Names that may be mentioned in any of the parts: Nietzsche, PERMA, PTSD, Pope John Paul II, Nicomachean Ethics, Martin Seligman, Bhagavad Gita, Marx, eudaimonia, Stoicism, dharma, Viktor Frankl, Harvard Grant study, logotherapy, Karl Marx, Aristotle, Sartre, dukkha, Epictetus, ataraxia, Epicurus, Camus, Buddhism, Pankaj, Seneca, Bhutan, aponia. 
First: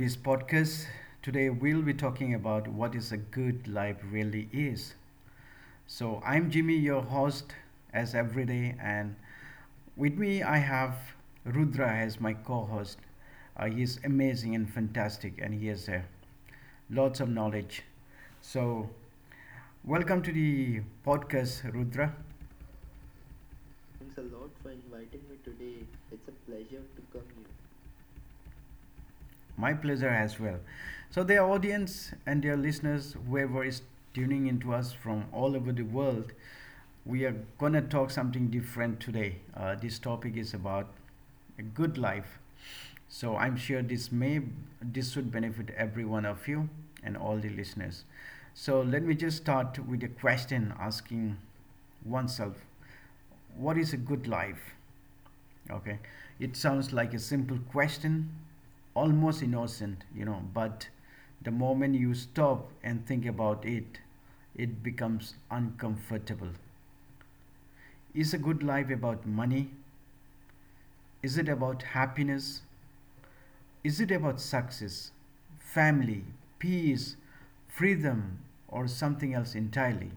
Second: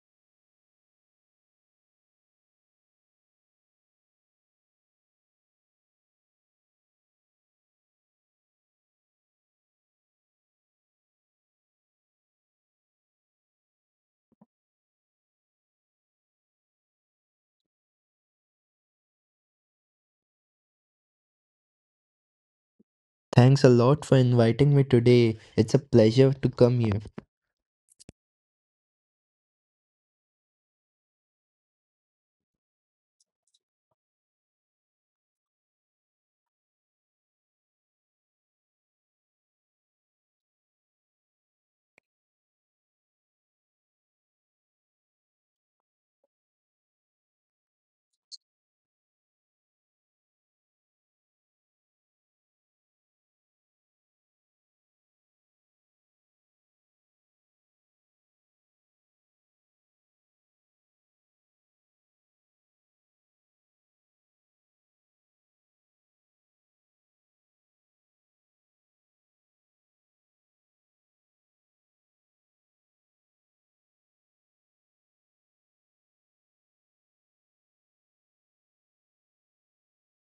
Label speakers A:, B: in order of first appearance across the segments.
A: this podcast. Today we'll be talking about what is a good life really is. So I'm Jimmy, your host, as every day, and with me I have Rudra as my co-host. He is amazing and fantastic, and he has lots of knowledge. So welcome to the podcast, Rudra.
B: Thanks a lot for inviting me today. It's a pleasure to come here.
A: My pleasure as well. So, dear audience and dear listeners, whoever is tuning into us from all over the world, we are gonna talk something different today. This topic is about a good life. So, I'm sure this should benefit every one of you and all the listeners. So, let me just start with a question asking oneself, what is a good life? Okay, it sounds like a simple question, almost innocent, but the moment you stop and think about it, it becomes uncomfortable. Is a good life about money? Is it about happiness? Is it about success, family, peace, freedom, or something else entirely?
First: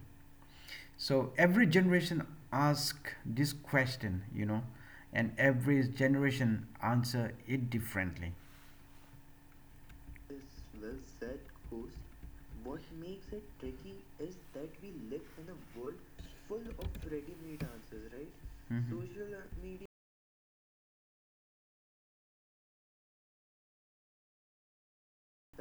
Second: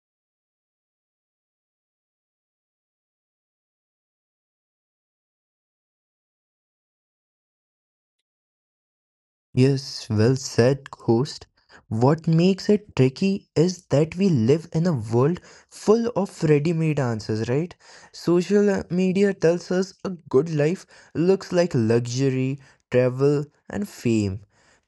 A: So every generation asks this question, and every generation answer it differently.
B: Yes, well said, host. What makes it tricky is that we live in a world full of ready made answers, right?
A: Hmm?
B: Social media tells us a good life looks like luxury, travel, and fame.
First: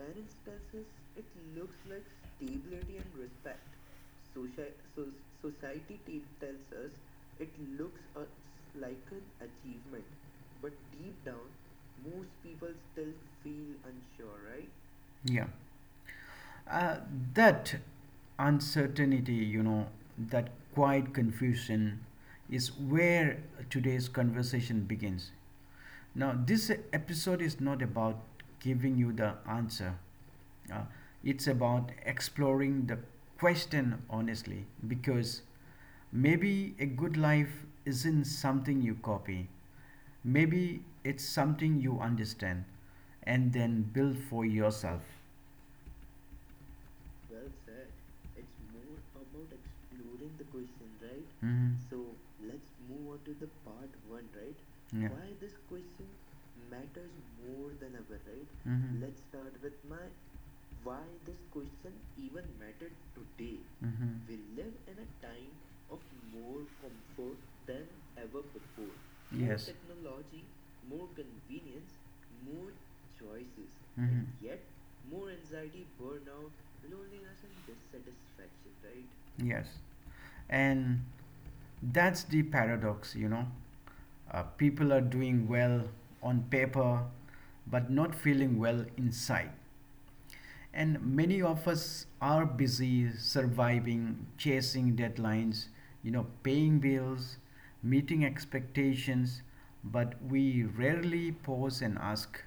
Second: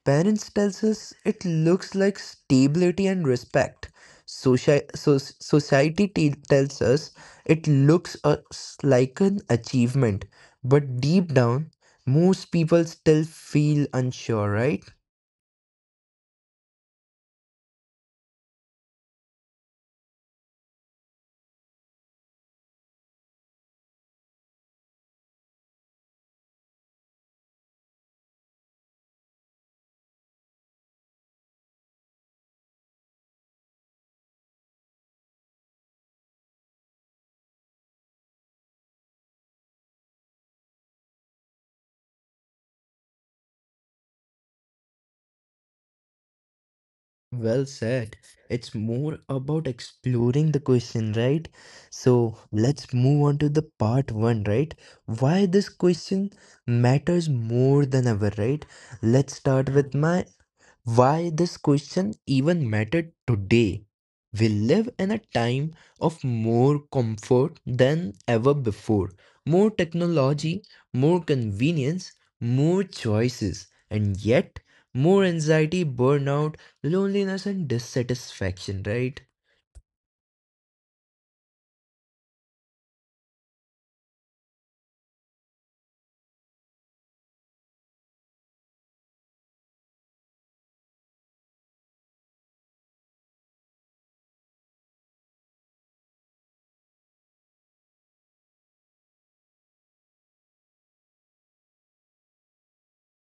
B: Parents tells us it looks like stability and respect. Society tells us it looks us like an achievement. But deep down, most people still feel unsure, right?
A: Yeah. Uh, that uncertainty, that quiet confusion is where today's conversation begins. Now, this episode is not about giving you the answer, uh, it's about exploring the question honestly, because maybe a good life isn't something you copy, maybe it's something you understand and then build for yourself.
B: Well said. It's more about exploring the question, right? So
A: Mhm,
B: let's move on to the part one, right? Why this question matters more than ever, right? Let's start with my why this question even mattered today. We live in
A: mhm.
B: a time of more comfort than ever before, more technology, more convenience, more choices, and yet more anxiety, burnout, loneliness, and dissatisfaction, right?
A: Yes. And that's the paradox. People are doing well on paper, but not feeling well inside. And many of us are busy surviving, chasing deadlines, paying bills, meeting expectations, but we rarely pause and ask,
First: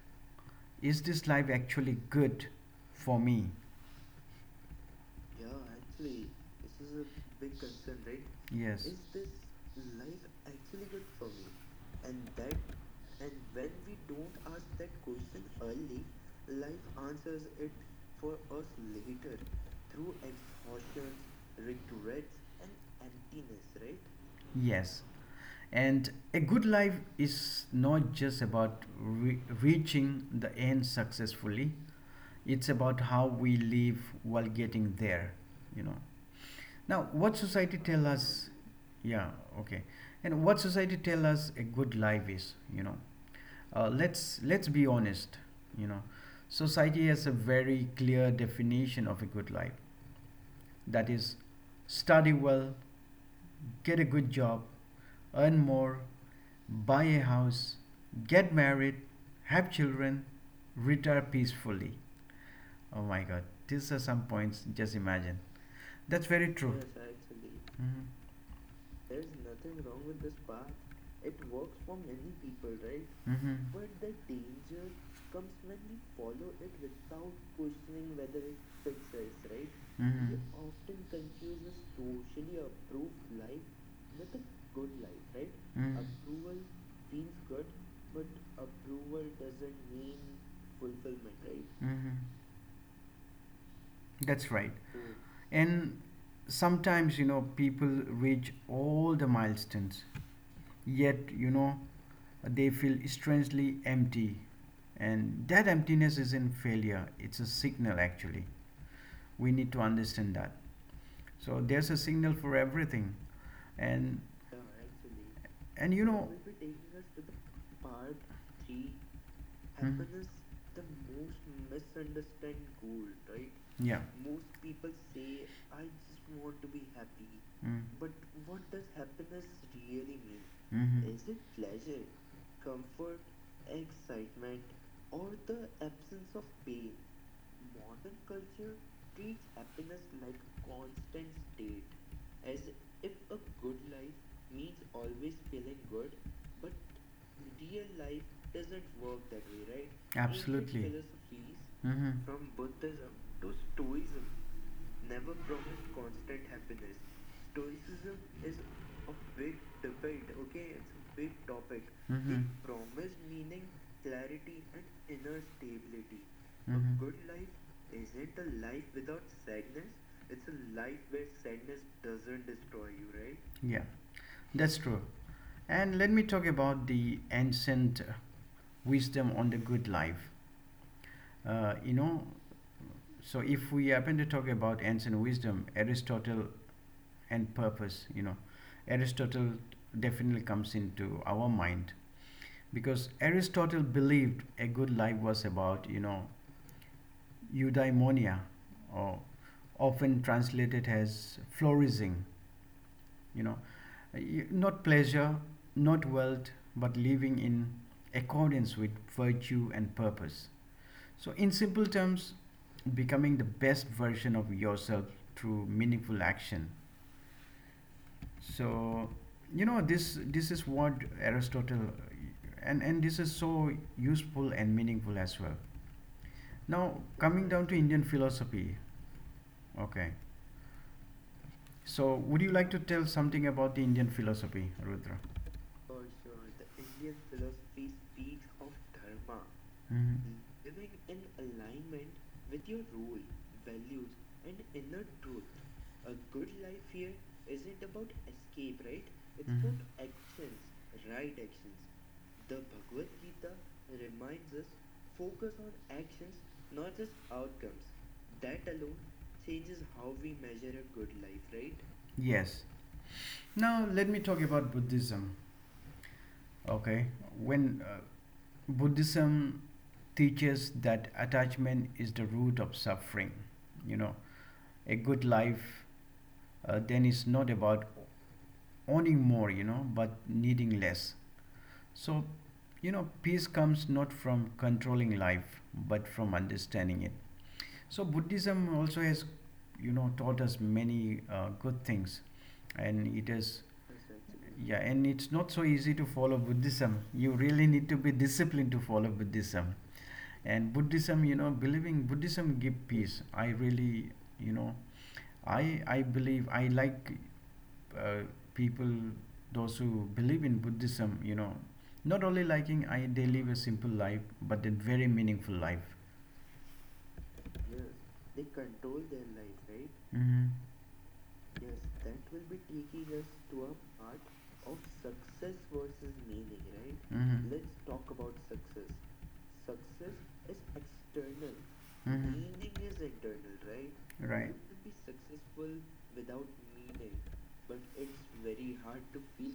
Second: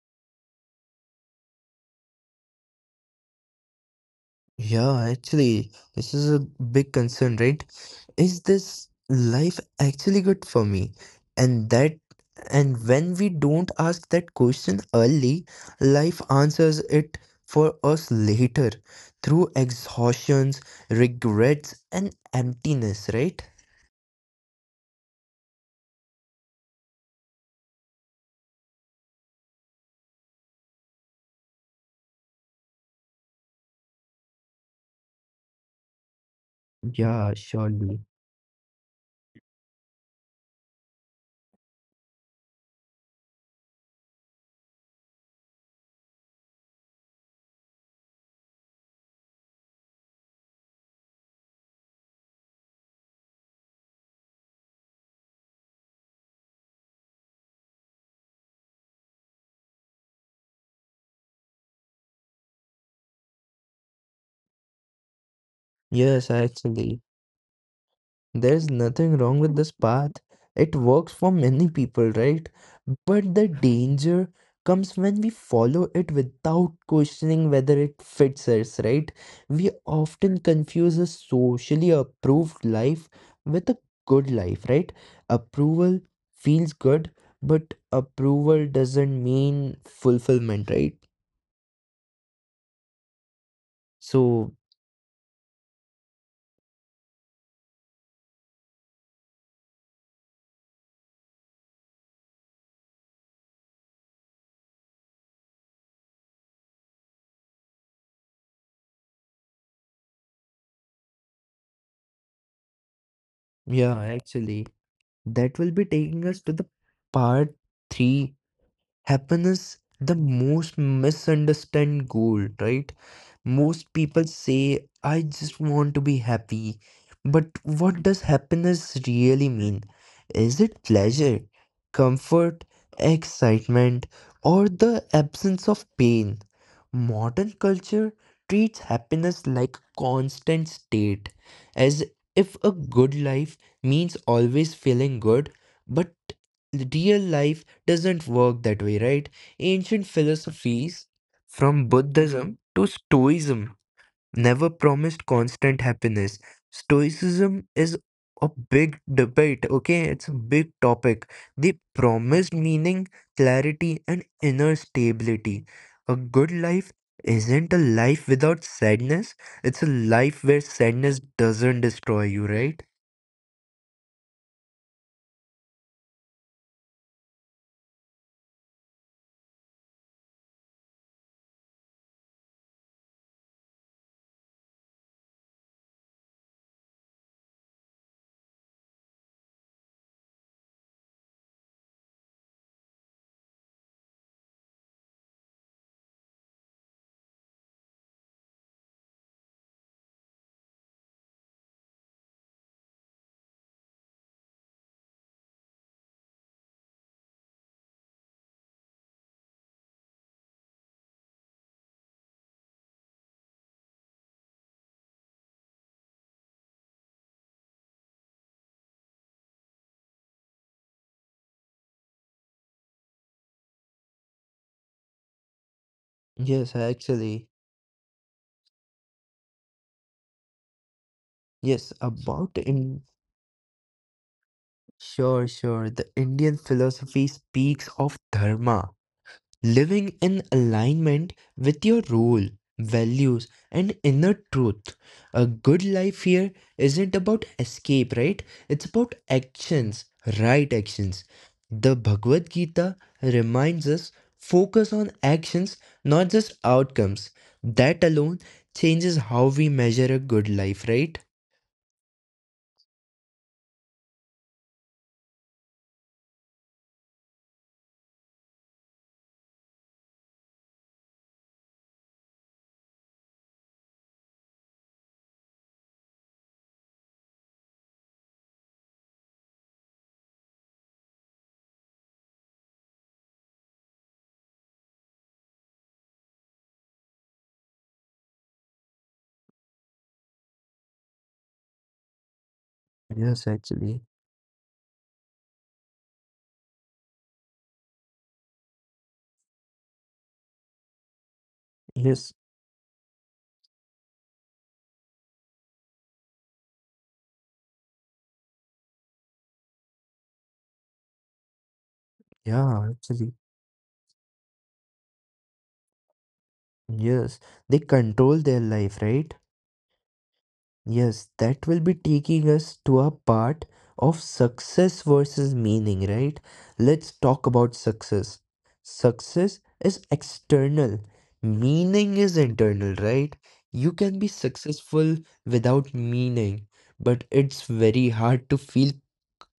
A: is this life actually good for me?
B: Yeah, actually, this is a big concern, right? Is this
A: Yes.
B: life actually good for me? And that, and when we don't ask that question early, life answers it for us later through exhaustions, regrets, and emptiness, right?
A: Yes. And a good life is not just about reaching the end successfully, it's about how we live while getting there, you know. Now,
B: Yeah,
A: what society,
B: surely.
A: yeah, okay. And what society tell us a good life is. Let's be honest, you know. Society has a very clear definition of a good life. That is, study well, get a good job, earn more, buy a house, get married, have children, retire peacefully. Oh my god, these are some points, just imagine. That's
B: Yes,
A: very.
B: actually.
A: Mm-hmm,
B: There's nothing wrong with this path. It works for many people, right? But the
A: mm-hmm,
B: danger comes when we follow it without questioning whether it fits us, right? We often confuse a socially approved life with a good life, right? Approval feels good, but approval doesn't mean fulfillment, right?
A: mm-hmm.
B: So,
A: That's right. And sometimes, people reach all the milestones, yet, they feel strangely empty. And that emptiness isn't failure, it's a signal actually. We need to understand that, so there's a signal for everything.
B: yeah,
A: And
B: actually, that will be taking us to the part three. Happiness, the most misunderstood goal, right? Most
A: yeah.
B: people say, I just want to be happy. But
A: Mm,
B: what does happiness really mean? Is it
A: mhm,
B: pleasure, comfort, excitement, or the absence of pain? Modern culture treats happiness like a constant state, as if a good life means always feeling good, but real life doesn't work that way, right? Ancient philosophies
A: mhm.
B: from Buddhism to Stoicism never promised constant happiness. Stoicism is a big debate, okay? It's a big topic. They promised meaning, clarity, and inner stability. A good life isn't a life without sadness, it's a life where sadness doesn't destroy you, right?
A: Yeah, that's true. And let me talk about the ancient wisdom on the good life uh, you know so if we happen to talk about ancient wisdom, Aristotle and purpose, Aristotle definitely comes into our mind, because Aristotle believed a good life was about, eudaimonia, or often translated as flourishing, you know, not pleasure, not wealth, but living in accordance with virtue and purpose. So, in simple terms, becoming the best version of yourself through meaningful action. So, this is what Aristotle, and this is so useful and meaningful as well.
B: Yes,
A: Now,
B: actually.
A: philosophy. Okay.
B: Yes,
A: So, would you
B: about
A: like to
B: in.
A: tell something about the Indian philosophy, Rudra?
B: Sure, sure. The Indian philosophy speaks of dharma, living
A: Mhm.
B: in alignment with your role, values, and inner truth. A good life here isn't about escape, right? It's about actions, right actions. The Bhagavad Gita reminds us focus on actions, not just outcomes. That alone changes how we measure a good life, right?
A: Yes. Now, let me talk about Buddhism. Okay. When Buddhism teaches that attachment is the root of suffering, you know, a good life then is not about owning more, but needing less. So, peace comes not from controlling life, but from understanding it. So Buddhism also has taught us many good things, and it
B: Yes,
A: is.
B: actually.
A: Yeah. And it's not so easy to follow Buddhism. You really need to be disciplined to follow Buddhism, and Buddhism, believing
B: Yes.
A: Buddhism give peace. I really, you know, I believe I like uh, people those who believe in Buddhism. Not only liking,
B: Yeah,
A: I they
B: actually.
A: live a simple life, but a very meaningful life.
B: Yes, they control their life, right?
A: Hmm.
B: Yes, that will be taking us to a part of success versus meaning, right? Let's talk about success. Success is external, meaning is internal, right? You can be
A: Right.
B: successful without meaning, but it's very hard to feel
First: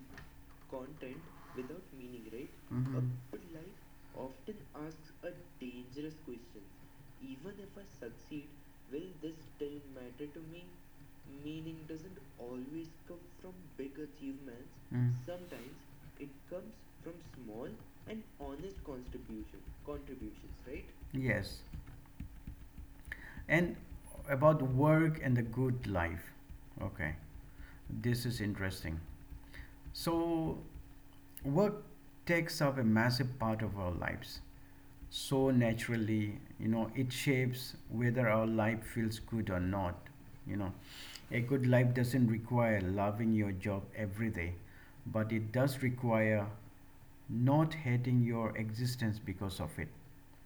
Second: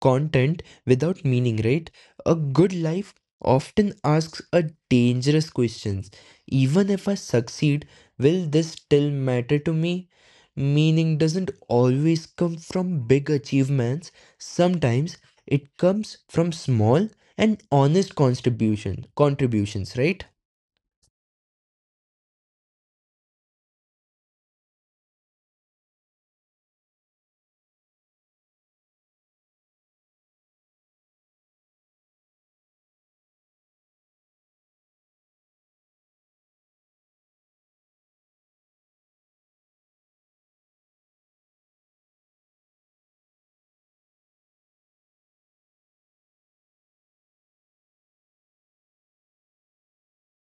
B: content without meaning, right? A good life often asks a dangerous questions. Even if I succeed, will this still matter to me? Meaning doesn't always come from big achievements. Sometimes it comes from small and honest contributions, right?
A: Yes. And about work and the good life. Okay. This is interesting. So, work takes up a massive part of our lives. So, naturally, it shapes whether our life feels good or not. You know, a good life doesn't require loving your job every day, but it does require not hating your existence because of it.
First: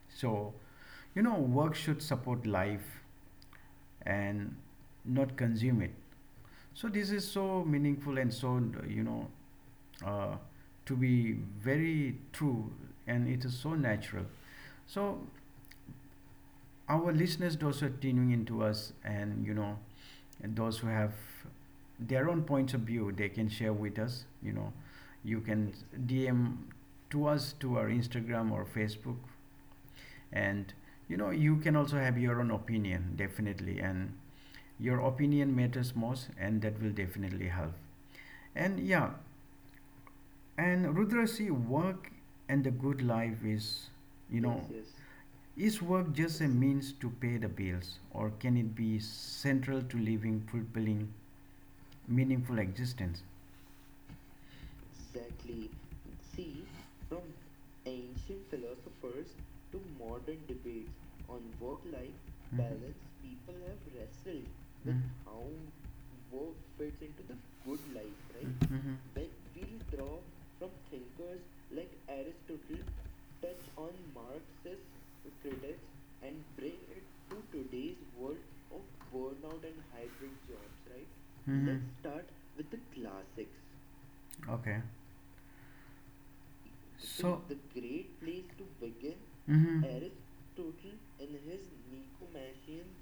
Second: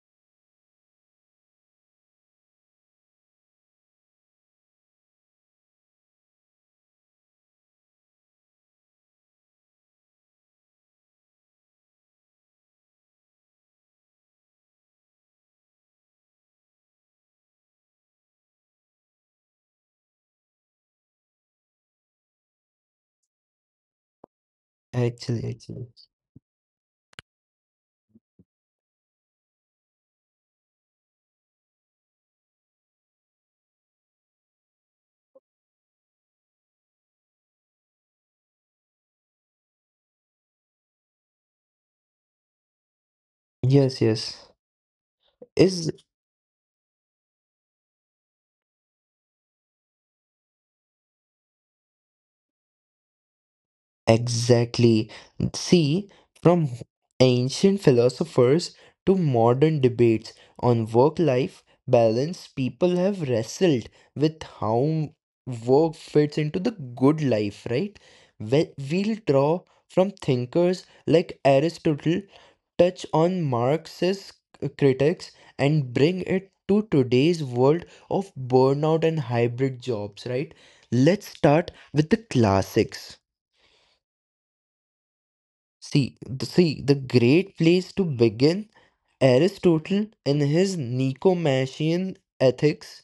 A: So, work should support life, and not consume it. So this is so meaningful, and so you know uh, to be very true, and it is so natural. So our listeners, those who are tuning into us and you know and those who have their own points of view, they can share with us. You
B: Actually,
A: can
B: actually.
A: DM to us to our Instagram or Facebook, and, you can also have your own opinion, definitely, and your opinion matters most, and that will definitely help. And yeah. And Rudra, see, work and the good life is
B: Yes, yes.
A: is
B: Is.
A: work just means to pay the bills, or can it be central to living fulfilling, meaningful existence?
B: Exactly. See, from ancient philosophers to modern debates on work life balance, people have wrestled with how work fits into the good life, right? We'll
A: Mm-hmm.
B: draw from thinkers like Aristotle, touch on Marx's critics, and bring it to today's world of burnout and hybrid jobs, right? Let's start with the classics.
A: Okay.
B: See, the great place to begin.
A: Mm-hmm.
B: Aristotle, in his Nicomachean Ethics,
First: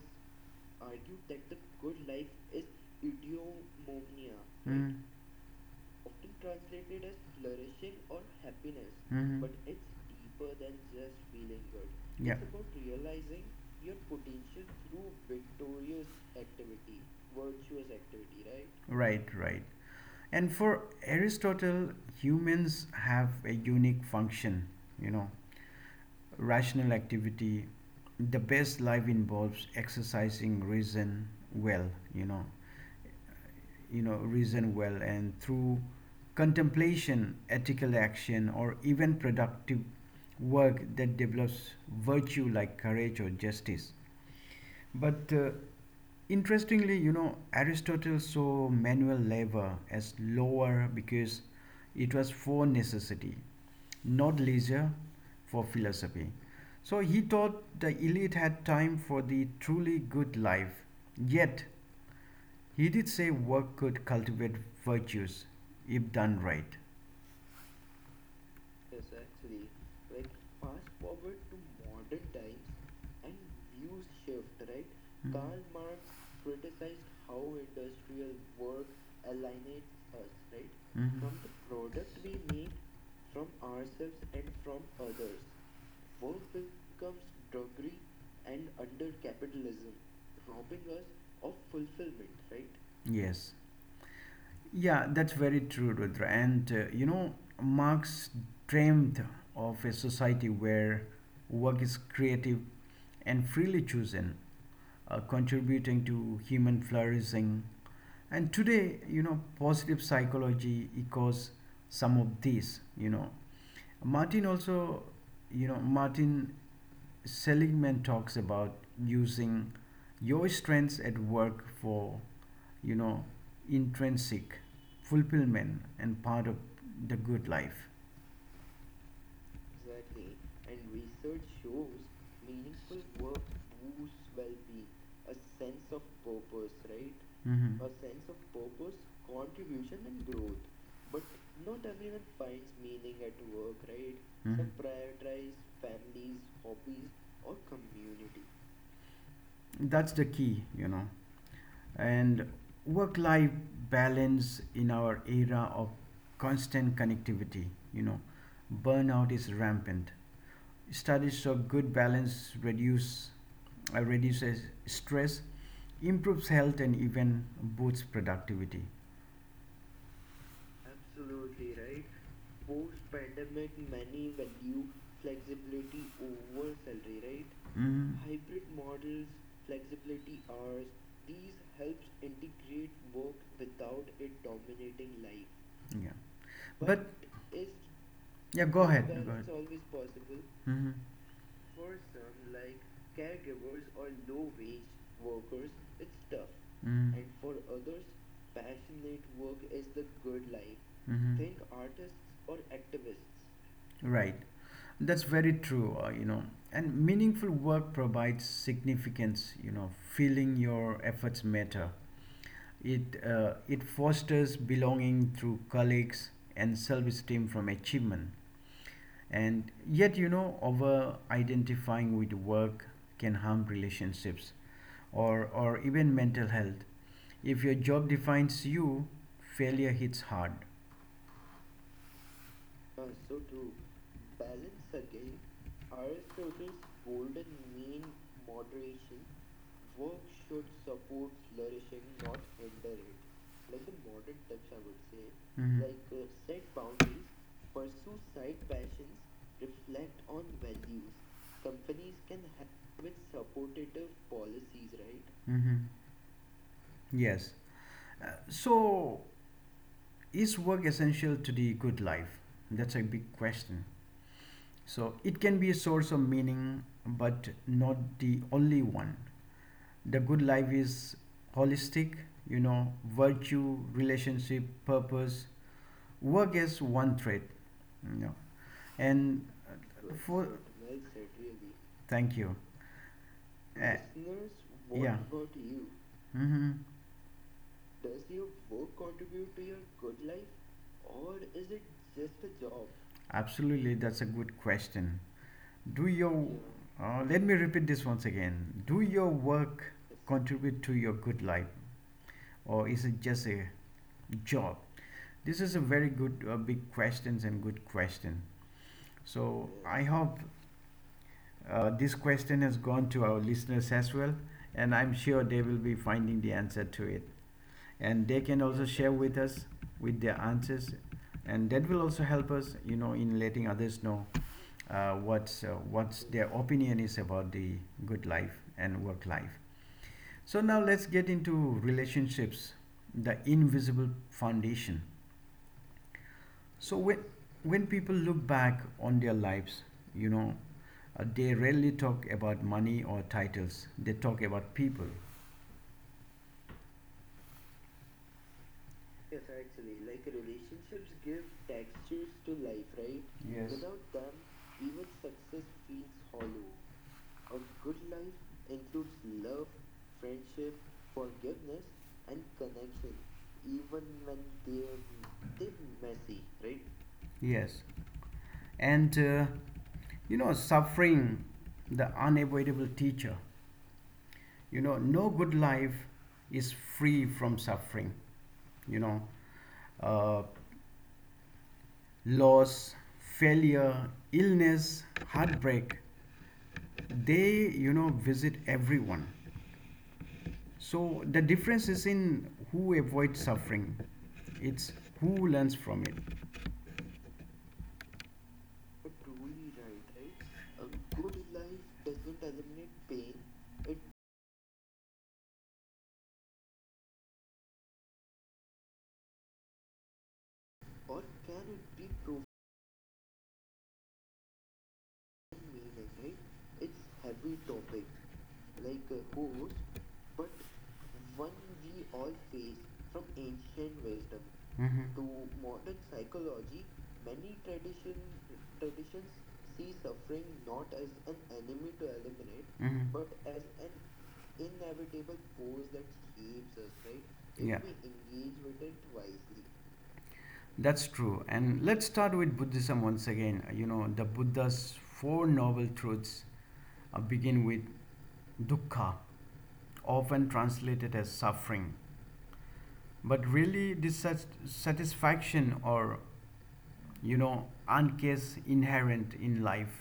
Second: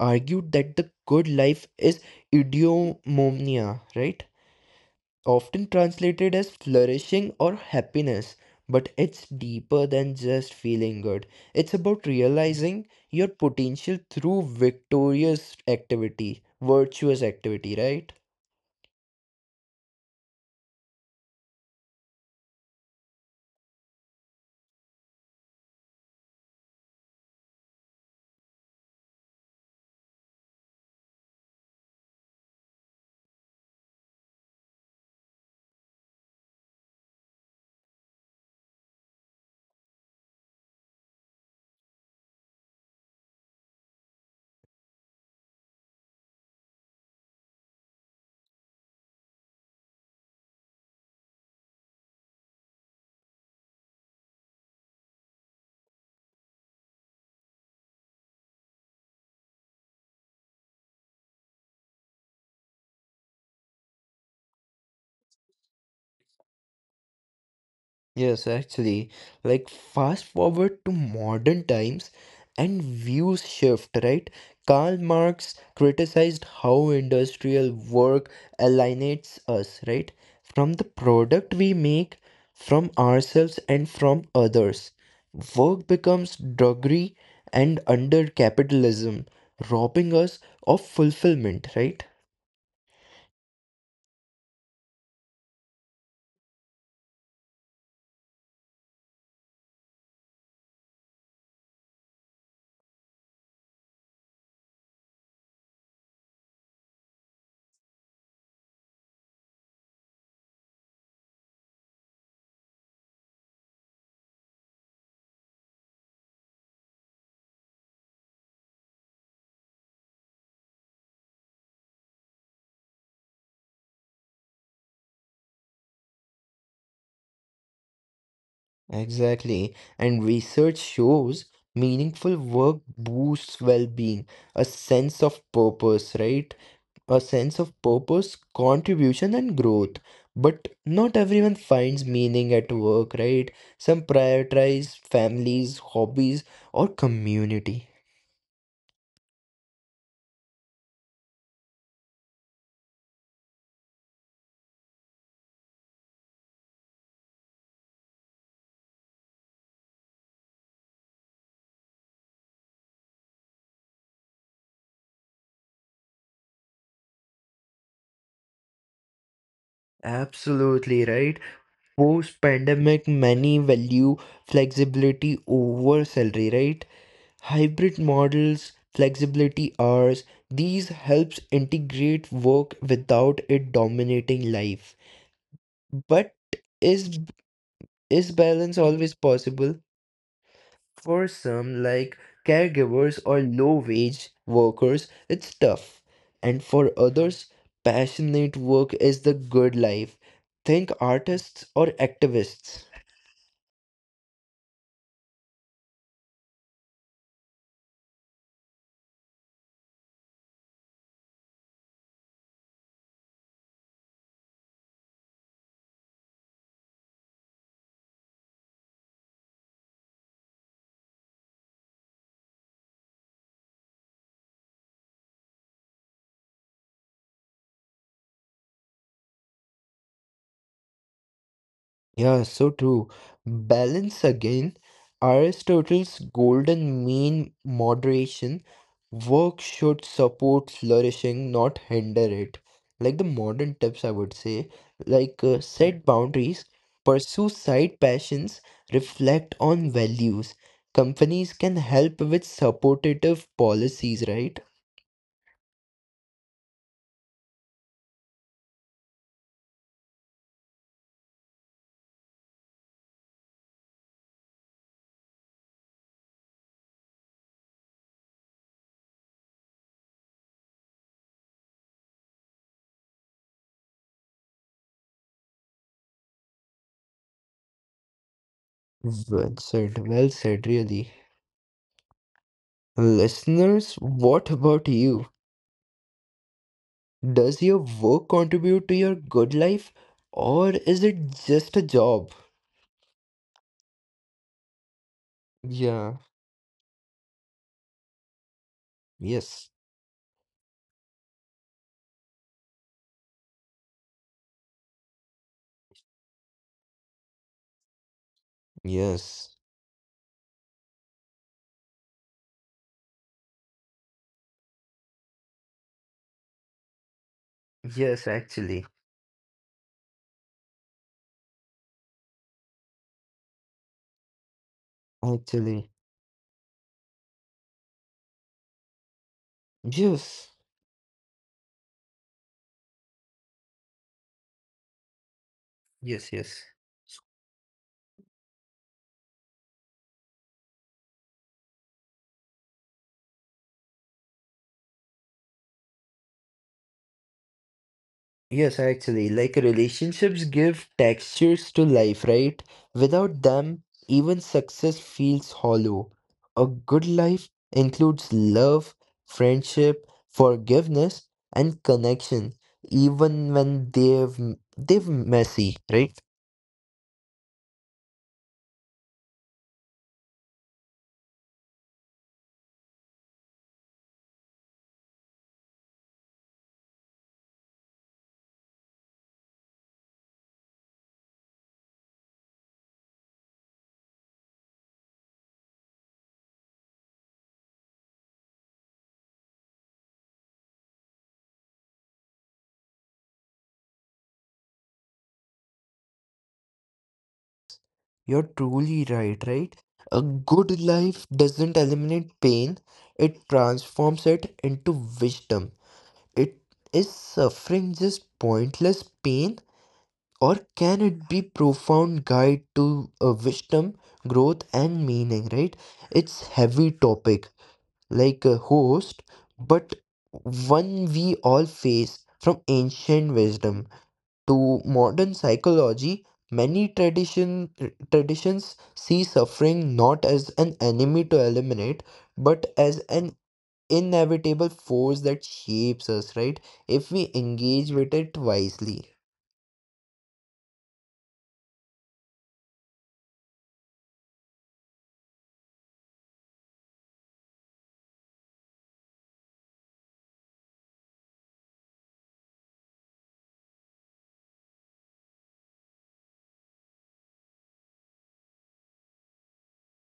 B: argued that the good life is eudaimonia, right? Often translated as flourishing or happiness, but it's
A: Mm-hmm.
B: deeper than just feeling good. It's about realizing your potential through virtuous activity, right?
A: Right, right. And for Aristotle, humans have a unique function, you know, rational activity. The best life involves exercising reason well, you know, you know, reason well, and through contemplation, ethical action, or even productive work that develops virtue like courage or justice. But interestingly, Aristotle saw manual labor as lower because it was for necessity, not leisure for philosophy. So he thought the elite had time for the truly good life. Yet, he did say work could cultivate virtues if done right.
B: Yes, actually, like fast forward to modern times and views shift, right? Karl Marx criticized how industrial work alienates us, right? From the product we make, from ourselves, and from others. Work becomes drudgery and under capitalism, robbing us of fulfillment, right?
A: Yes. Yeah, that's very true, Rudra. And Marx dreamed of a society where work is creative and freely chosen, contributing to human flourishing. And today, positive psychology echoes some of this. Martin also, Martin Seligman talks about using your strengths at work for, you know, intrinsic fulfillment and part of the good life.
B: Exactly. And research shows meaningful work boosts well-being, a sense of purpose, right?
A: Mhm.
B: A sense of purpose, contribution, and growth. But not everyone finds meaning at work, right? Some prioritize families, hobbies, or community.
A: That's the key. And work life balance in our era of constant connectivity, you know, burnout is rampant. Studies show good balance reduces stress, improves health, and even boosts productivity.
B: Absolutely right. Post-pandemic, many value flexibility over salary, right? Hybrid
A: Hmm.
B: models, flexibility hours, these helps integrate work without it dominating life.
A: Yeah.
B: But is is
A: Yeah.
B: balance always possible?
A: Hmm.
B: For some like caregivers or low wage workers, it's tough. And for
A: Hmm.
B: others, passionate work is the good life. Think artists or activists.
A: Right. That's very true. And meaningful work provides significance, feeling your efforts matter. It fosters belonging through colleagues and self esteem from achievement. And yet, over identifying with work can harm relationships or even mental health. If your job defines you, failure hits hard.
B: Yeah, so true. Balance again. Aristotle's golden mean moderation. Work should support flourishing, not hinder it. Like the modern tips, I would say, like set boundaries, pursue side passions, reflect on values. Companies can help with supportive policies, right?
A: Hmm. Yes. So, is work essential to the good life? That's a big question. So, it can be a source of meaning, but not the only one. The good life is holistic, virtue, relationship, purpose. Work is one thread, you know. And
B: Well said, really.
A: thank you.
B: Listeners, what about you?
A: Hmm.
B: Does your work contribute to your good life or is it just a job?
A: Absolutely, that's a good question. Do
B: Yeah,
A: you, Let me repeat this once again. Do your
B: yes,
A: work contribute to your good life, or is it just a job? This is a very big questions and good question.
B: yes,
A: So hope this question has gone to our listeners as well, and I'm sure they will be finding the answer to it. And
B: Yes,
A: they can also
B: actually.
A: share with us with their answers, and that will also help us, in letting others know
B: Actually,
A: what's their opinion is about the good life and work life.
B: yes.
A: So now let's get into relationships, the invisible foundation.
B: Yes, yes.
A: So when people look back on their lives, you know, they rarely talk about money or titles. They talk about people.
B: Yes, actually, like relationships give textures to life, right? Without them, even success feels hollow. A good life includes love, friendship, forgiveness, and connection, even when they've messy, right?
A: Yes, and suffering, the unavoidable teacher. No good life is free from suffering. You know, uh, Loss, failure, illness, heartbreak. They, visit everyone. So the difference is in who avoids suffering. It's who learns from it.
B: You're truly right, right? A good life doesn't eliminate pain, it transforms it into wisdom. It is suffering just pointless pain? Or can it be profound guide to wisdom, growth, and meaning? Right? It's heavy topic like a host, but one we all face from ancient wisdom to
A: Mhm,
B: modern psychology. Many traditions see suffering not as an enemy to eliminate, but as
A: mhm.
B: an inevitable force that shapes us. Right? If we engage with it wisely.
A: That's true. And let's start with Buddhism once again. The Buddha's four noble truths begin with dukkha, often translated as suffering, but really dissatisfaction or uncase inherent in life:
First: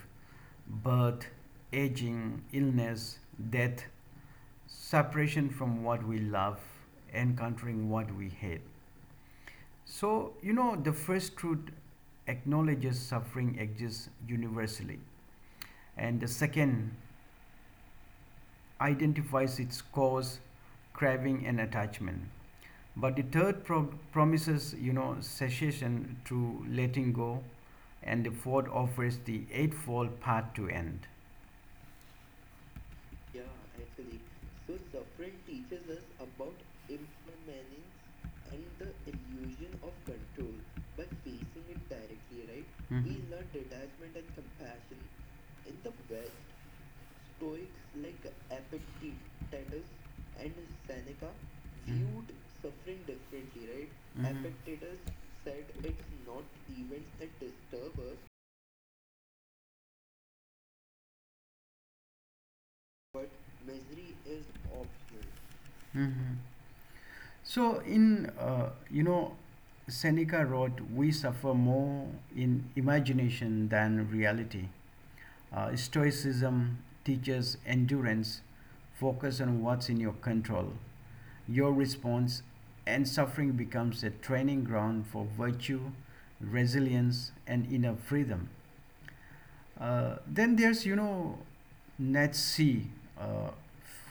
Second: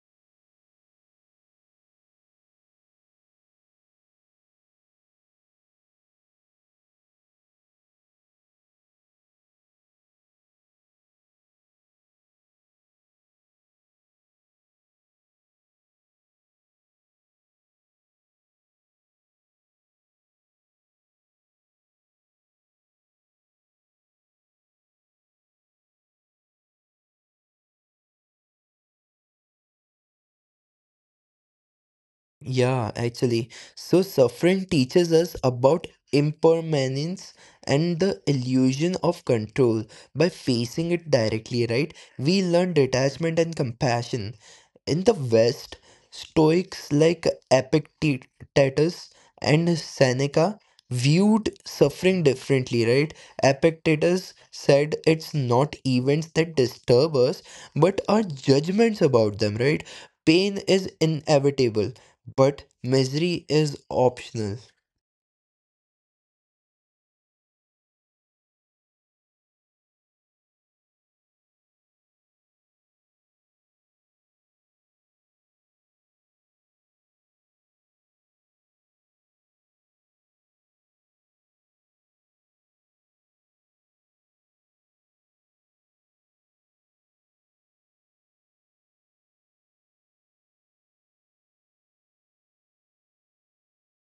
A: birth, aging, illness, death, separation from what we love, encountering what we hate. So, the first truth acknowledges suffering exists universally, and the second identifies its cause, craving, and attachment. But the third promises, cessation through letting go, and the fourth offers the eightfold path to end.
B: Yeah, actually. So suffering teaches us about impermanence and the illusion of control by facing it directly, right? We learn detachment and compassion. In the West, Stoics like Epictetus and Seneca viewed suffering differently, right? Epictetus said it's not events that disturb us, but our judgments about them, right? Pain is inevitable but misery is optional.
A: Mhm. So in Seneca wrote, "We suffer more in imagination than reality." Stoicism teaches endurance. Focus on what's in your control. Your response and suffering becomes a training ground for virtue, resilience, and inner freedom. Then there's Nietzsche, uh,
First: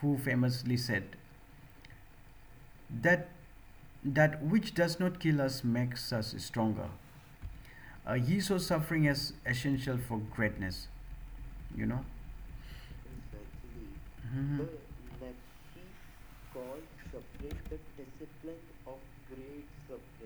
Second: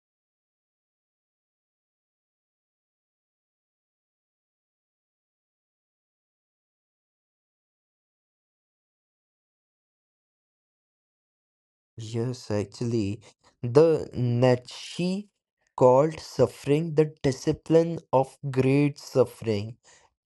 A: who famously said that that which does not kill us makes us stronger. He saw suffering as essential for greatness. You know,
B: Yes, actually, the Nietzsche called suffering the discipline of great suffering.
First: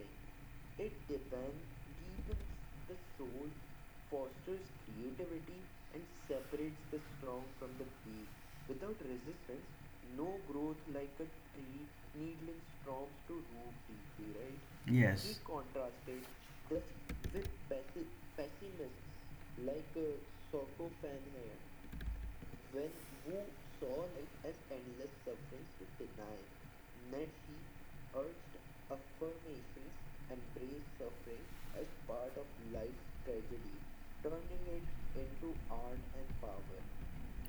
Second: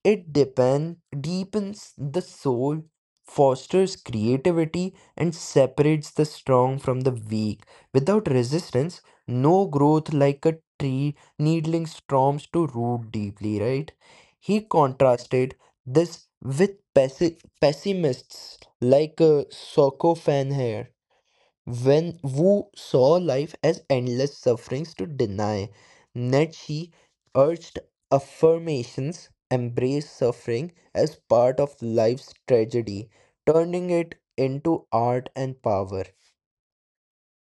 B: It deepens the soul, fosters creativity, and separates the strong from the weak. Without resistance, no growth like a tree needling storms to root deeply, right? He
A: yeah,
B: contrasted this with pessimists like Soko Fan here when Wu saw life as endless sufferings to deny, Nietzsche urged affirmations, embrace suffering as part of life's tragedy, turning it into art and power.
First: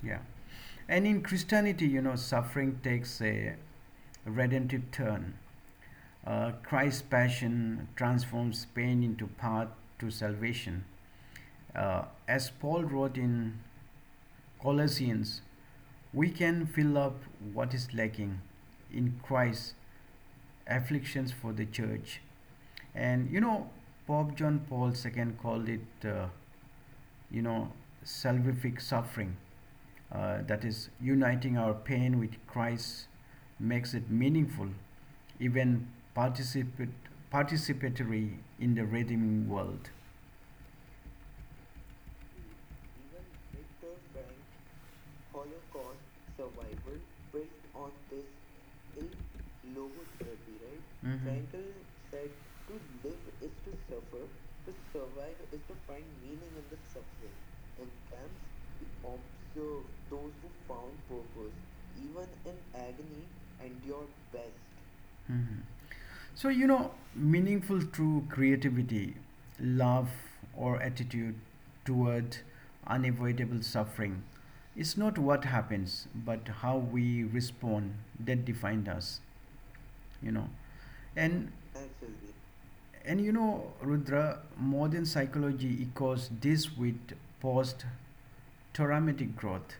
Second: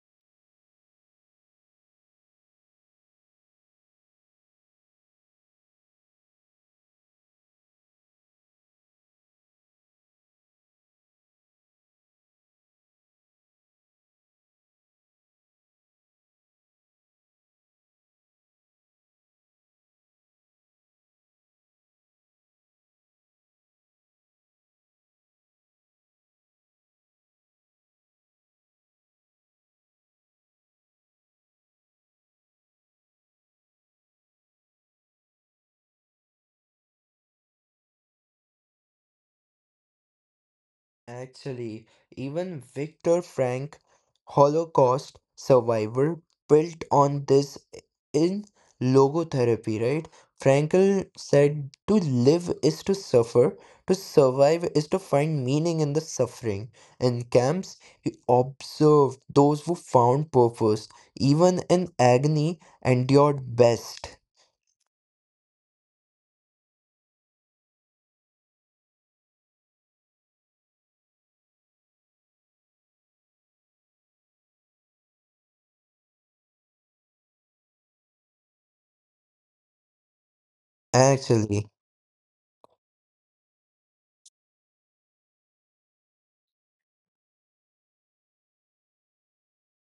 A: yeah. And in Christianity, suffering takes a redemptive turn. Christ's passion transforms pain into path to salvation. Uh, as Paul wrote in Colossians, we can fill up what is lacking in Christ's afflictions for the church. And you know, Pope John Paul II called it, you know, salvific suffering. That is, uniting our pain with Christ makes it meaningful, even participate, participatory in the redeeming world.
B: Actually, even Viktor Frank, Holocaust survivor, built on this in logotherapy, right? Frankl said to live is to suffer, to survive is to find meaning in the suffering. In camps, he observed those who found purpose, even in agony, endured best.
A: Mhm. Meaningful true creativity, love, or attitude toward unavoidable suffering is not what happens, but how we respond that defined us, you know. And
B: Actually.
A: Rudra, modern psychology echoes this with post traumatic growth.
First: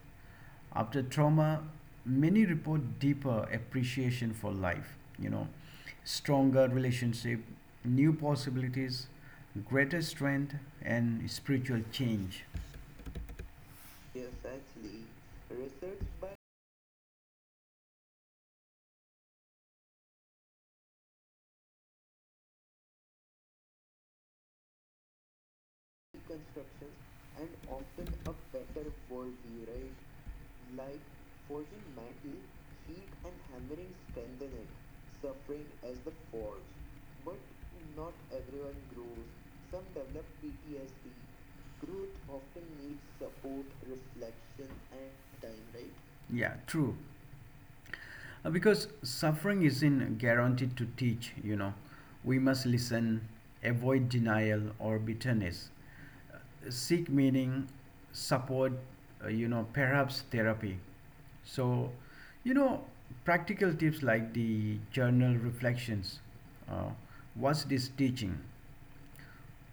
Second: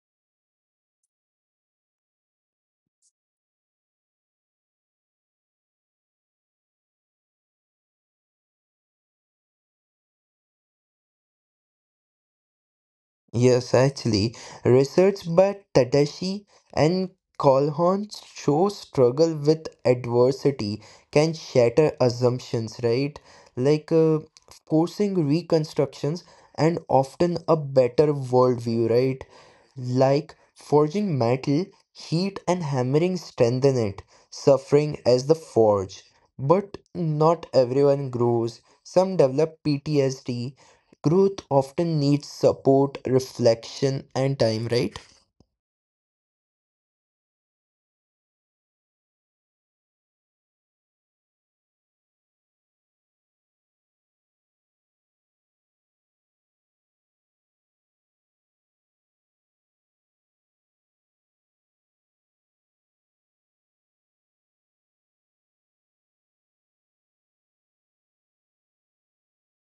A: After trauma, many report deeper appreciation for life, you know, stronger relationship, new possibilities, greater strength, and spiritual change.
B: Yes, actually, research by Tadashi and Colhorn show struggle with adversity can shatter assumptions, right? Like forcing reconstructions and often a better worldview, right? Like forging metal, heat and hammering strengthen it, suffering as the forge. But not everyone grows. Some develop PTSD. Growth often needs support, reflection, and time, right?
A: Yeah, true. Because suffering isn't guaranteed to teach. We must listen, avoid denial or bitterness, uh, seek meaning, support, perhaps therapy. So, you know, practical tips like the journal reflections. Uh, what's this teaching?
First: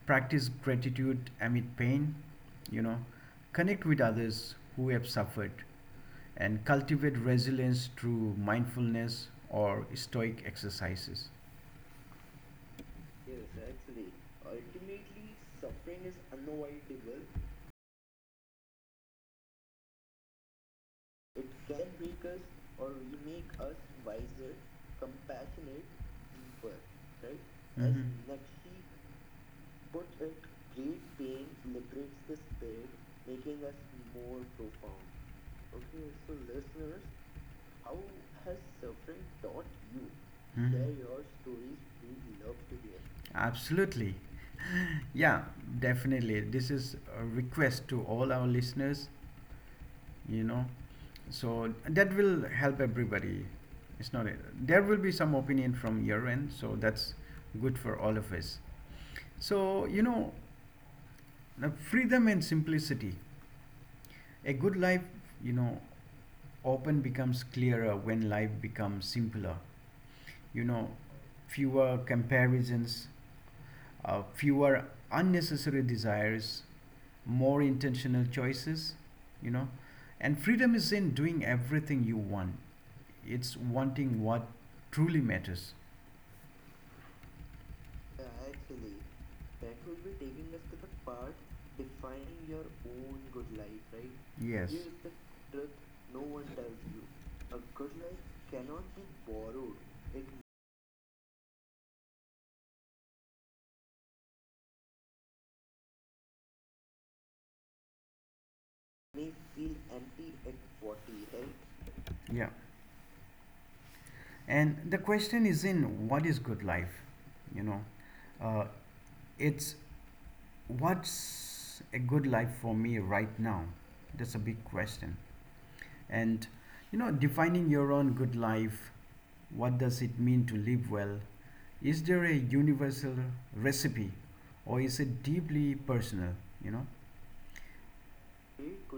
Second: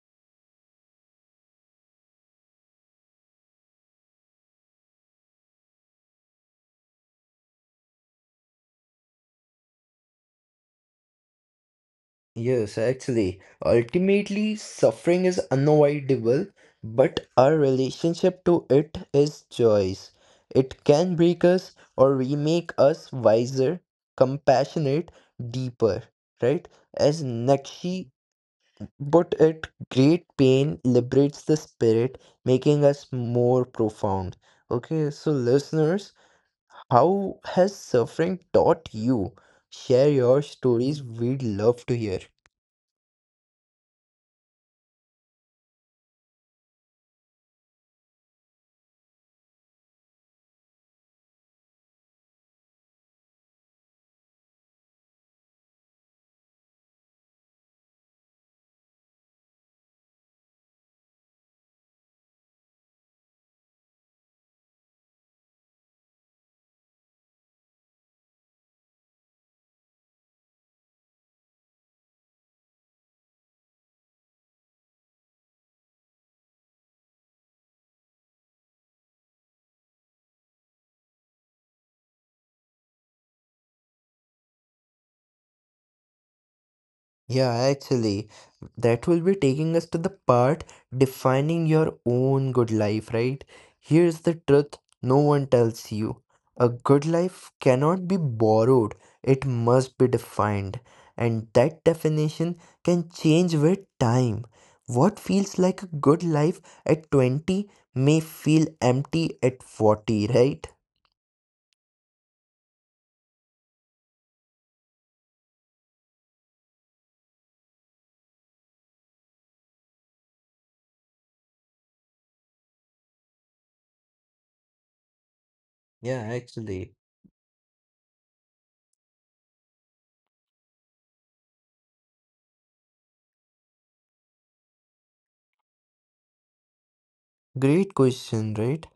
A: Practice gratitude amid pain, you know, connect with others who have suffered, and cultivate resilience through mindfulness or stoic exercises.
B: Yes, actually. Ultimately, suffering is unavoidable, but our relationship to it is choice. It can break us or remake us wiser, compassionate, deeper, right? As Nakshi put it, great pain liberates the spirit, making us more profound. Okay, so listeners, how has suffering taught you? Share your stories, we'd love to hear.
A: Absolutely. Yeah, definitely. This is a request to all our listeners, you know. So that will help everybody. It's not, There will be some opinion from your end, so that's good for all of us. So, you know, freedom and simplicity. A good life, you know, often becomes clearer when life becomes simpler. You know, fewer comparisons, fewer unnecessary desires, more intentional choices, you know. And freedom is in doing everything you want, it's wanting what truly matters.
B: Yeah, actually, that will be taking us to the part defining your own good life, right? Here's the
A: Yeah,
B: truth no one tells you. A good life cannot be borrowed, it must be defined. And that definition can change with time. What feels like a good life at 20 may feel empty at 40, right?
A: yeah. And the question is in what is good life? You know, uh, it's what's a good life for me right now? That's a big question.
B: Yeah,
A: And
B: actually.
A: defining your own good life, what does it mean to live well? Is there a universal recipe or is it deeply personal? You know?
B: Great question, right?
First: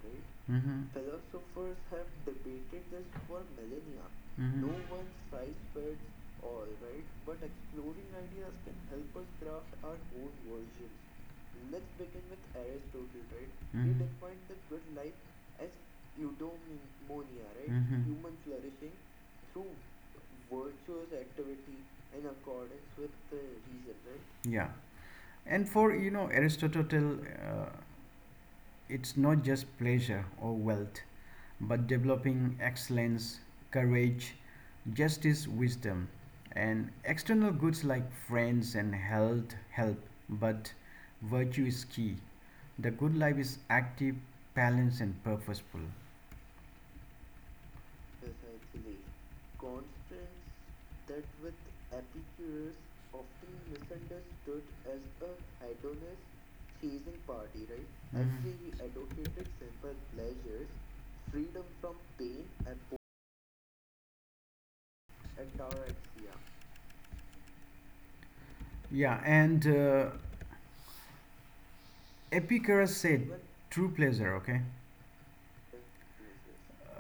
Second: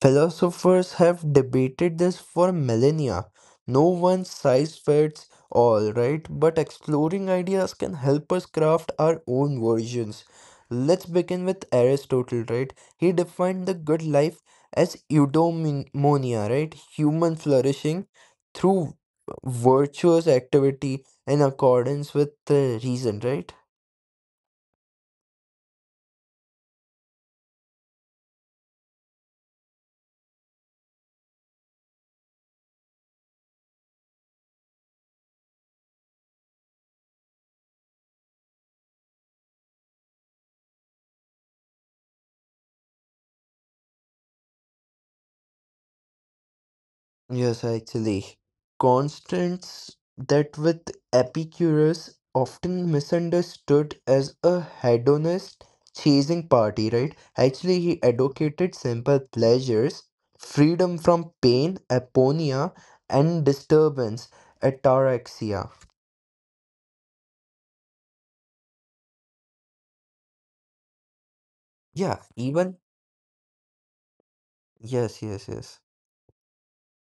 B: Philosophers
A: Mm-hmm.
B: have debated this for millennia. No one size fits all, right? But exploring ideas can help us craft our own versions. Let's begin with Aristotle, right? He defined the good life as eudaimonia, right? Human flourishing through virtuous activity in accordance with the reason, right?
A: Yeah. And for you know, Aristotle, uh, it's not just pleasure or wealth, but developing excellence, courage, justice, wisdom. And external goods like friends and health help, but virtue is key. The good life is active, balanced, and purposeful.
B: Yes, actually. Constants that with Epicurus often misunderstood as a hedonist chasing party, right? Actually, he advocated simple pleasures, freedom from pain, aponia, and disturbance, ataraxia.
A: Yeah, and
B: Yeah, even
A: Epicurus said true pleasure, okay?
B: yes, yes, yes.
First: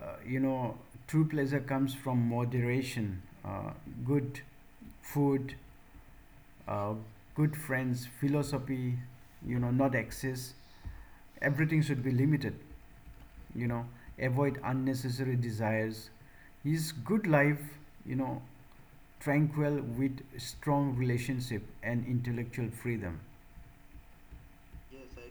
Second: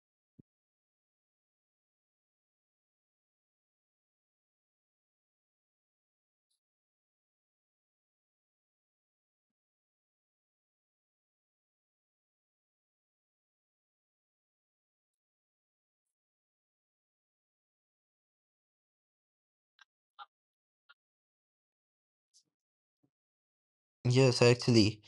A: Uh, you know, true pleasure comes from moderation, good food, uh, good friends, philosophy, not excess. Everything should be limited, you know, avoid unnecessary desires. Is good life, you know, tranquil with strong relationship and intellectual freedom.
B: Yes, actually.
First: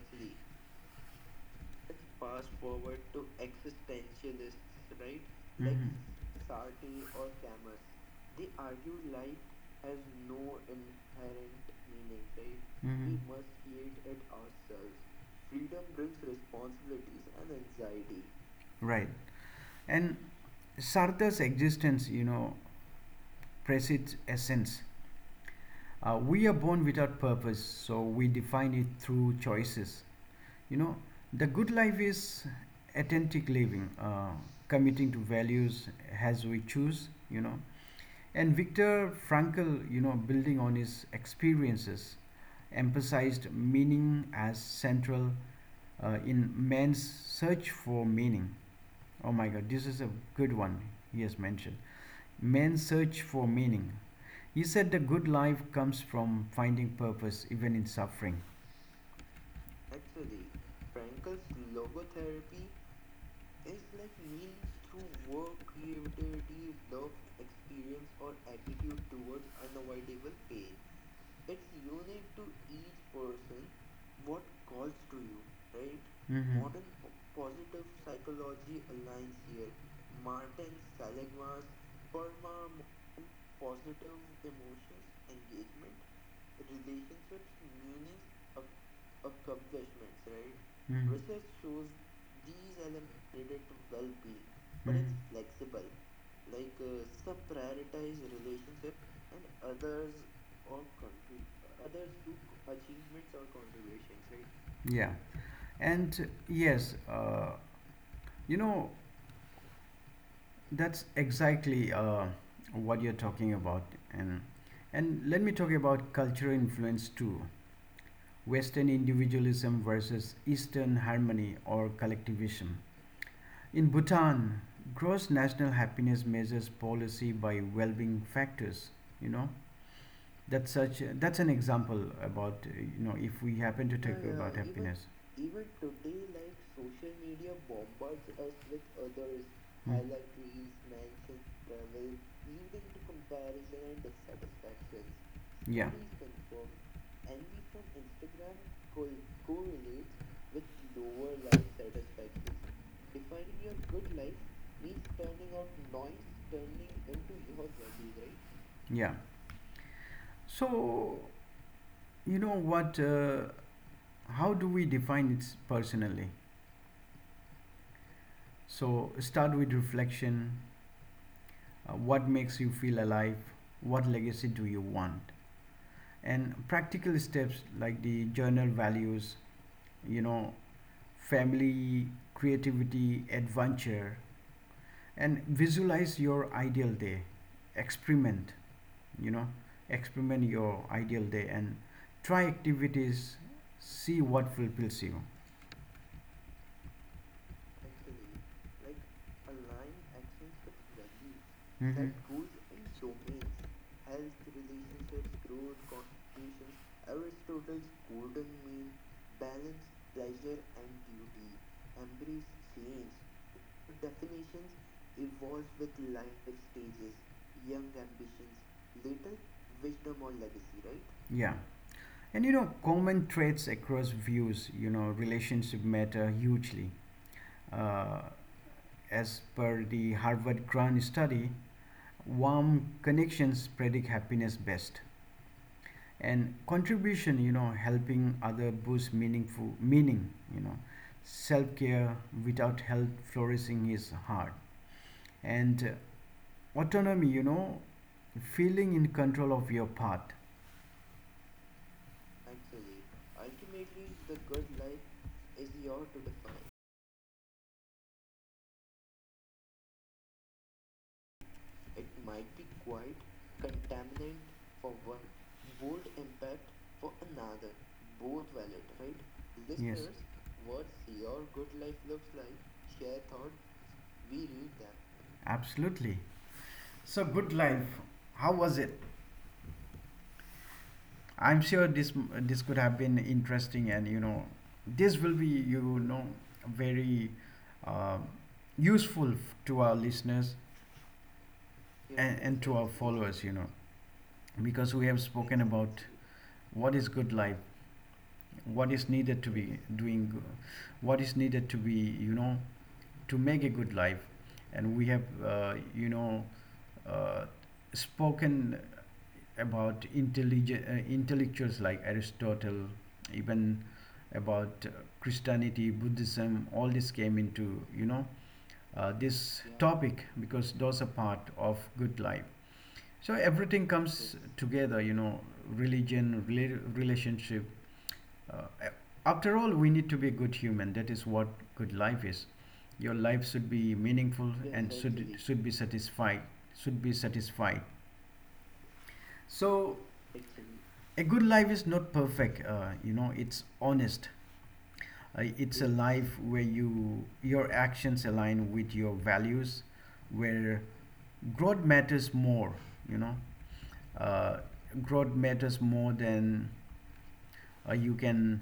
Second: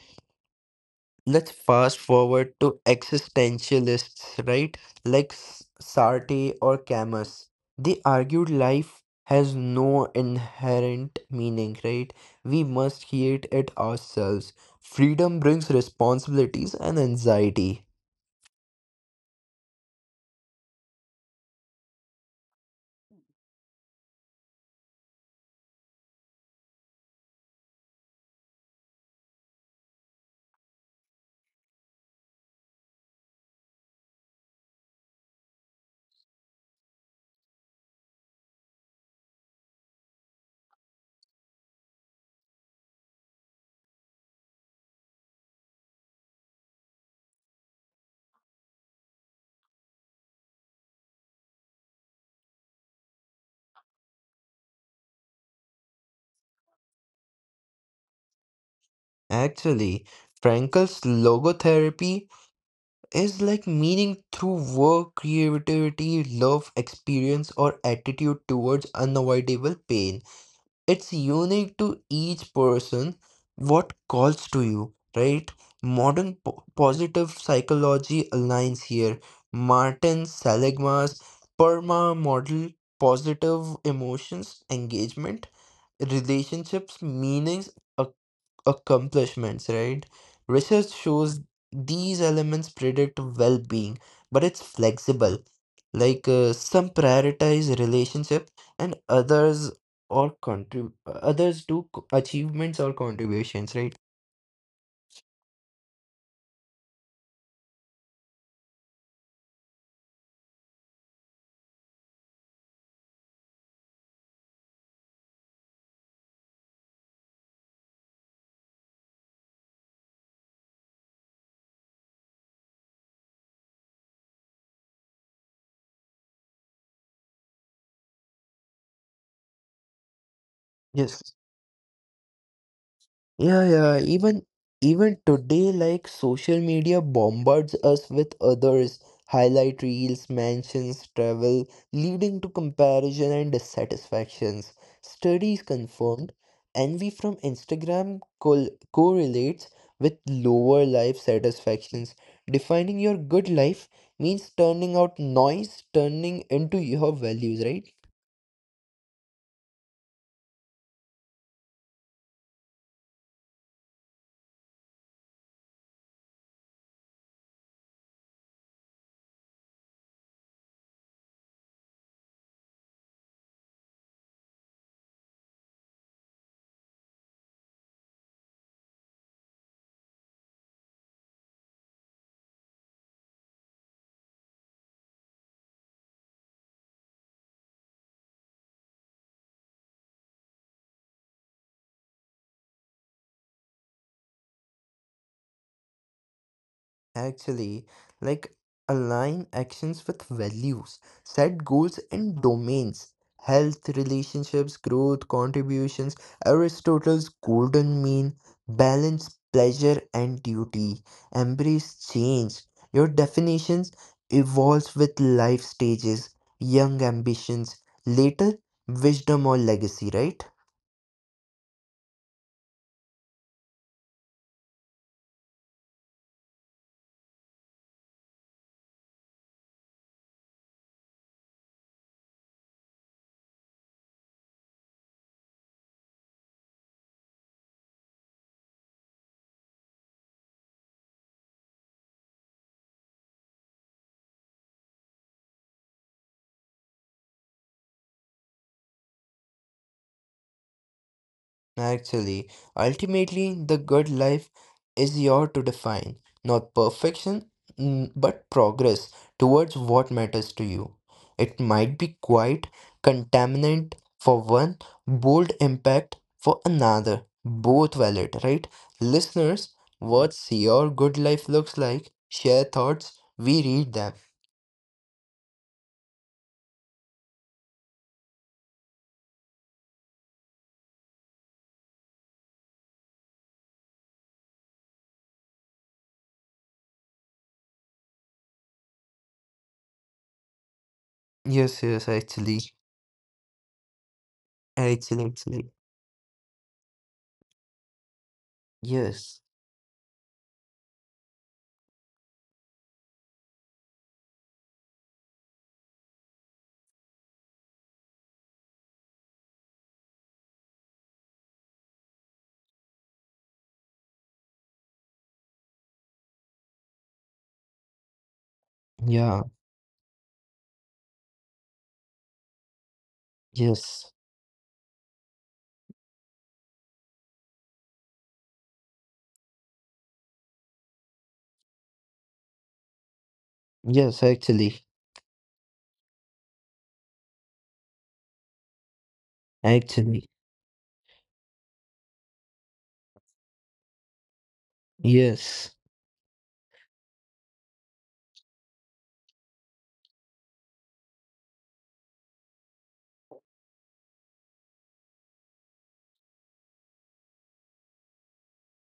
B: Let's fast forward to existentialists, right? Like Sartre or Camus. They argued life has no inherent meaning, right?
A: Mm.
B: We must create it ourselves. Freedom brings responsibilities and anxiety.
A: Right. And Sartre's existence, precedes essence. We are born without purpose, so we define it through choices. you know the good life is authentic living, committing to values as we choose. And Viktor Frankl, building on his experiences, emphasized meaning as central, in Man's Search for Meaning. Oh my god, this is a good one. He has mentioned Man's Search for Meaning. He said the good life comes from finding purpose even in suffering.
B: Actually, Frankel's logotherapy is like meaning through work, creativity, love, experience, or attitude towards unavoidable pain. It's unique to each person, what calls to you, right? Modern positive psychology aligns here. Martin Seligman's PERMA model: positive emotions, engagement, relationships, meanings, ac- accomplishments, right? Research
A: Mm.
B: shows these elements predict well being, but it's flexible. Like some prioritize relationships and others or others do achievements or contributions, right?
A: Yeah and uh, yes uh, you know That's exactly what you're talking about, and let me talk about cultural influence too. Western individualism versus Eastern harmony or collectivism. In Bhutan, gross national happiness measures policy by well-being factors. You know that's such
B: Yes.
A: that's an example about, if
B: Yeah,
A: we
B: yeah.
A: happen
B: Even
A: to
B: today, like social media bombards us with others, highlight reels, mansions, travel, leading to comparison and dissatisfactions. Studies confirmed envy from Instagram col correlates with lower life satisfactions. Defining your good life means turning out noise, turning into your values, right?
A: yeah. So you know what? How do we define it personally? So start with reflection. What makes you feel alive? What legacy do you want? And practical steps like the journal values, you know, family, creativity, adventure, and visualize your ideal day. Experiment, you know, Experiment your ideal day and try activities, see what fulfills you.
B: Actually, like align actions with values, set goals in domains, health, relationships, growth, contributions, Aristotle's golden mean, balance pleasure and duty, embrace change. Your definitions evolves with life stages, young ambitions, later wisdom or legacy, right?
A: Yeah. Common traits across views, relationship matter hugely. Uh, as per the Harvard Grant study, warm connections predict happiness best. And contribution, helping other boosts meaningful meaning, self care without health flourishing is hard. And autonomy, feeling in control of your path.
B: Actually, ultimately, the good life is yours to define, not perfection, mm, but progress towards what matters to you. It might be quite contaminant for one, bold impact for another. Both valid, right? Listeners, what's your good life looks like? Share thoughts. We read them.
A: Absolutely. So, good life. How was it? I'm sure this could have been interesting, and this will be very uh, useful to our listeners,
B: Yes, yes, actually.
A: to our followers, because
B: Actually,
A: we have
B: actually.
A: spoken what is good life, what is
B: Yes.
A: needed to be doing, what is needed to be to make a good life. And we have, uh, spoken about intelligent, intellectuals like Aristotle, even about Christianity, Buddhism, all this came into,
B: Yeah.
A: this topic because those are part of good life. So everything
B: Yes.
A: comes together, religion, relationship, uh, after all we need to be a good human. That is what good life is. Your life should be
B: Yes,
A: meaningful,
B: actually.
A: should be satisfied, should be satisfied so
B: Actually.
A: a good life is not perfect, it's honest,
B: Yes.
A: it's a life where your actions align with your values, where growth matters more, you know uh, growth matters more than you can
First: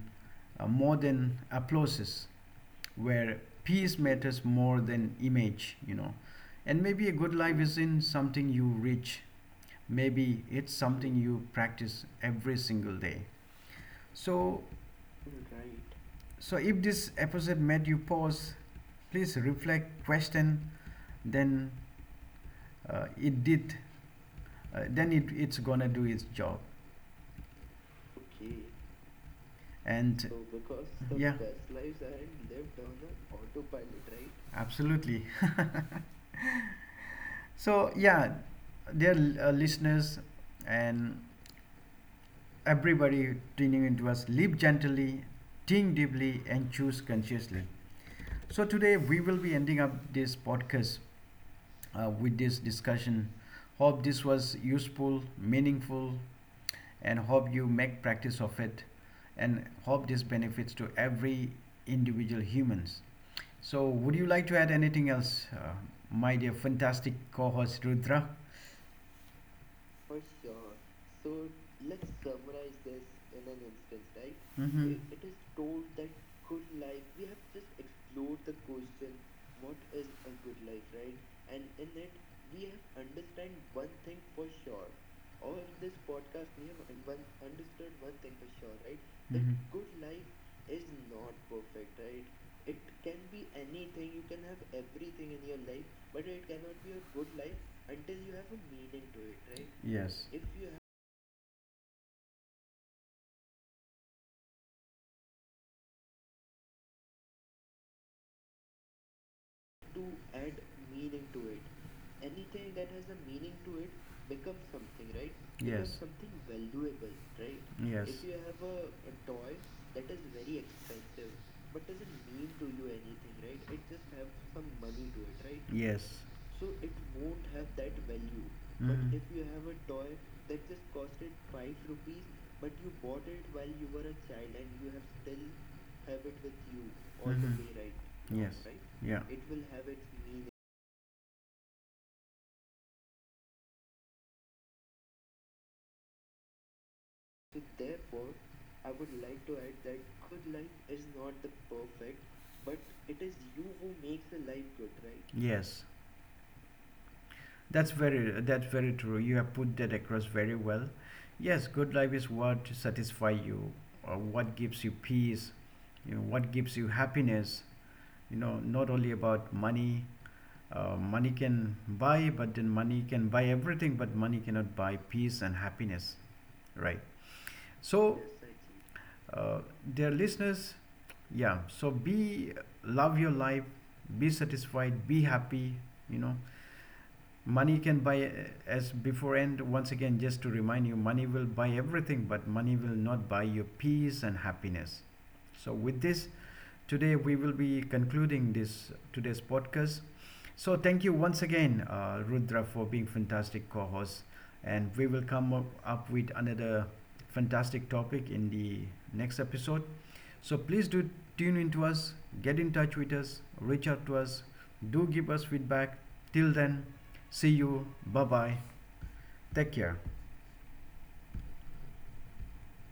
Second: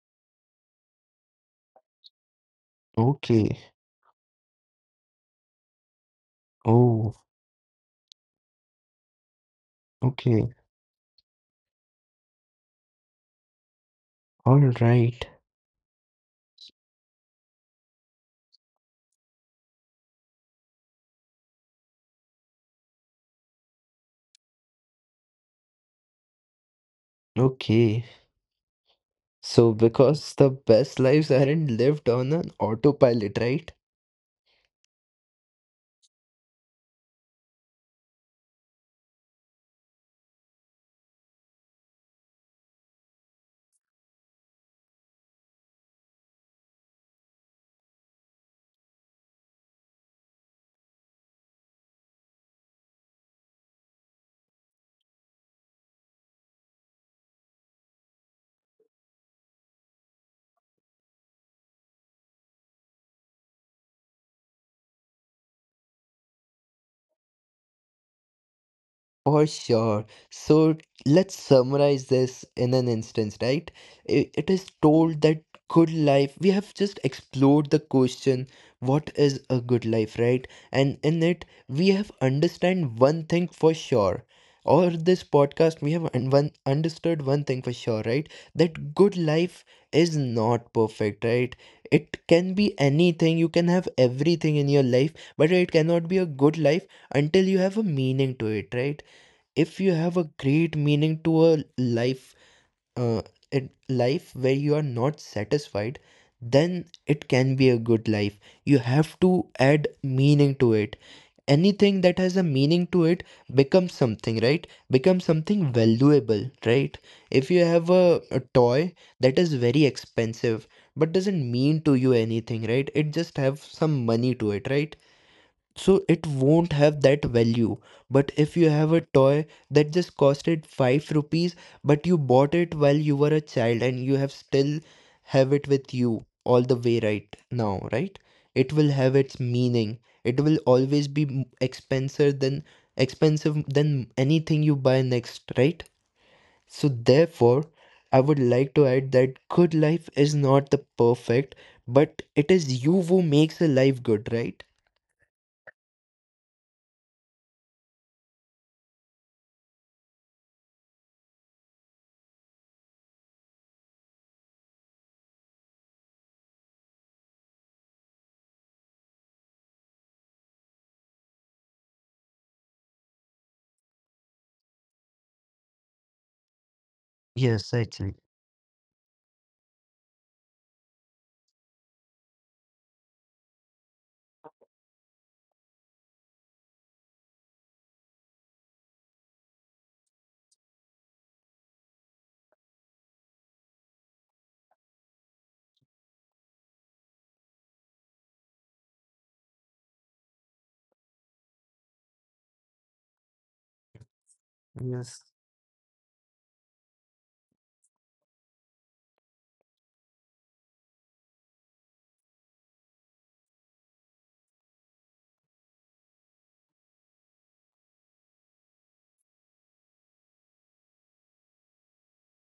A: more than applauses, where
B: Okay.
A: peace matters more than image. And maybe a
B: Oh,
A: good life isn't something you reach. Maybe
B: okay.
A: it's something you practice every single day.
B: All
A: So
B: right.
A: if this episode made you pause, please reflect, question, then it did, then it's gonna do its job.
B: Okay. So,
A: And
B: because the best lives aren't lived on an autopilot, right?
A: absolutely. So yeah, dear listeners and everybody tuning into us. Live gently, think deeply, and choose consciously. So today we will be ending up this podcast with this discussion. Hope this was useful, meaningful, and hope you make practice of it, and hope this benefits to every individual humans. So would you like to add anything else, my dear fantastic co-host Rudra?
B: For sure. So let's summarize this in an instance, right? It is told that good life, we have just explored the question, what is a good life, right? And in it, we have understand one thing for sure. Or this podcast, we have un- one understood one thing for sure, right? That good life is not perfect, right? It can be anything. You can have everything in your life, but it cannot be a good life until you have a meaning to it, right? If you have
A: Yes.
B: a great meaning to a life, uh, in life where you are not satisfied, then it can be a good life. You have to add meaning to it. Anything that has a meaning to it becomes something, right? Becomes something valuable, right? If you have
A: Yes.
B: a toy that is very expensive but doesn't mean to you anything, right? It just have some money to it, right? So
A: Yes.
B: it won't have that value. But if you have a toy that just costed 5 rupees, but you bought it while you were a child and you have it with you all the way right now, right?
A: Yes.
B: It will have
A: Yeah.
B: its meaning. It will always be expensive than anything you buy next, right? So therefore, I would like to add that good life is not the perfect, but it is you who makes a life good, right?
A: Yes. That's very true. You have put that across very well. Yes, good life is what satisfies you, or what gives you peace, what gives you happiness. Not only about money. Money can buy, but then money can buy everything, but money cannot buy peace and happiness, right?
B: Yes, actually.
A: So, uh, dear listeners, yeah. So be love your life, be satisfied, be happy. You know, money can buy, as before and once again just to remind you, money will buy everything but money will not buy your peace and happiness. So with this, today we will be concluding this today's podcast. So thank you once again, Rudra, for being fantastic co-host, and we will
B: Yes.
A: come up, up with another fantastic topic in the next episode. So please do tune into us, get in touch with us, reach out to us, do give us feedback. Till then, see you. Bye bye. Take care.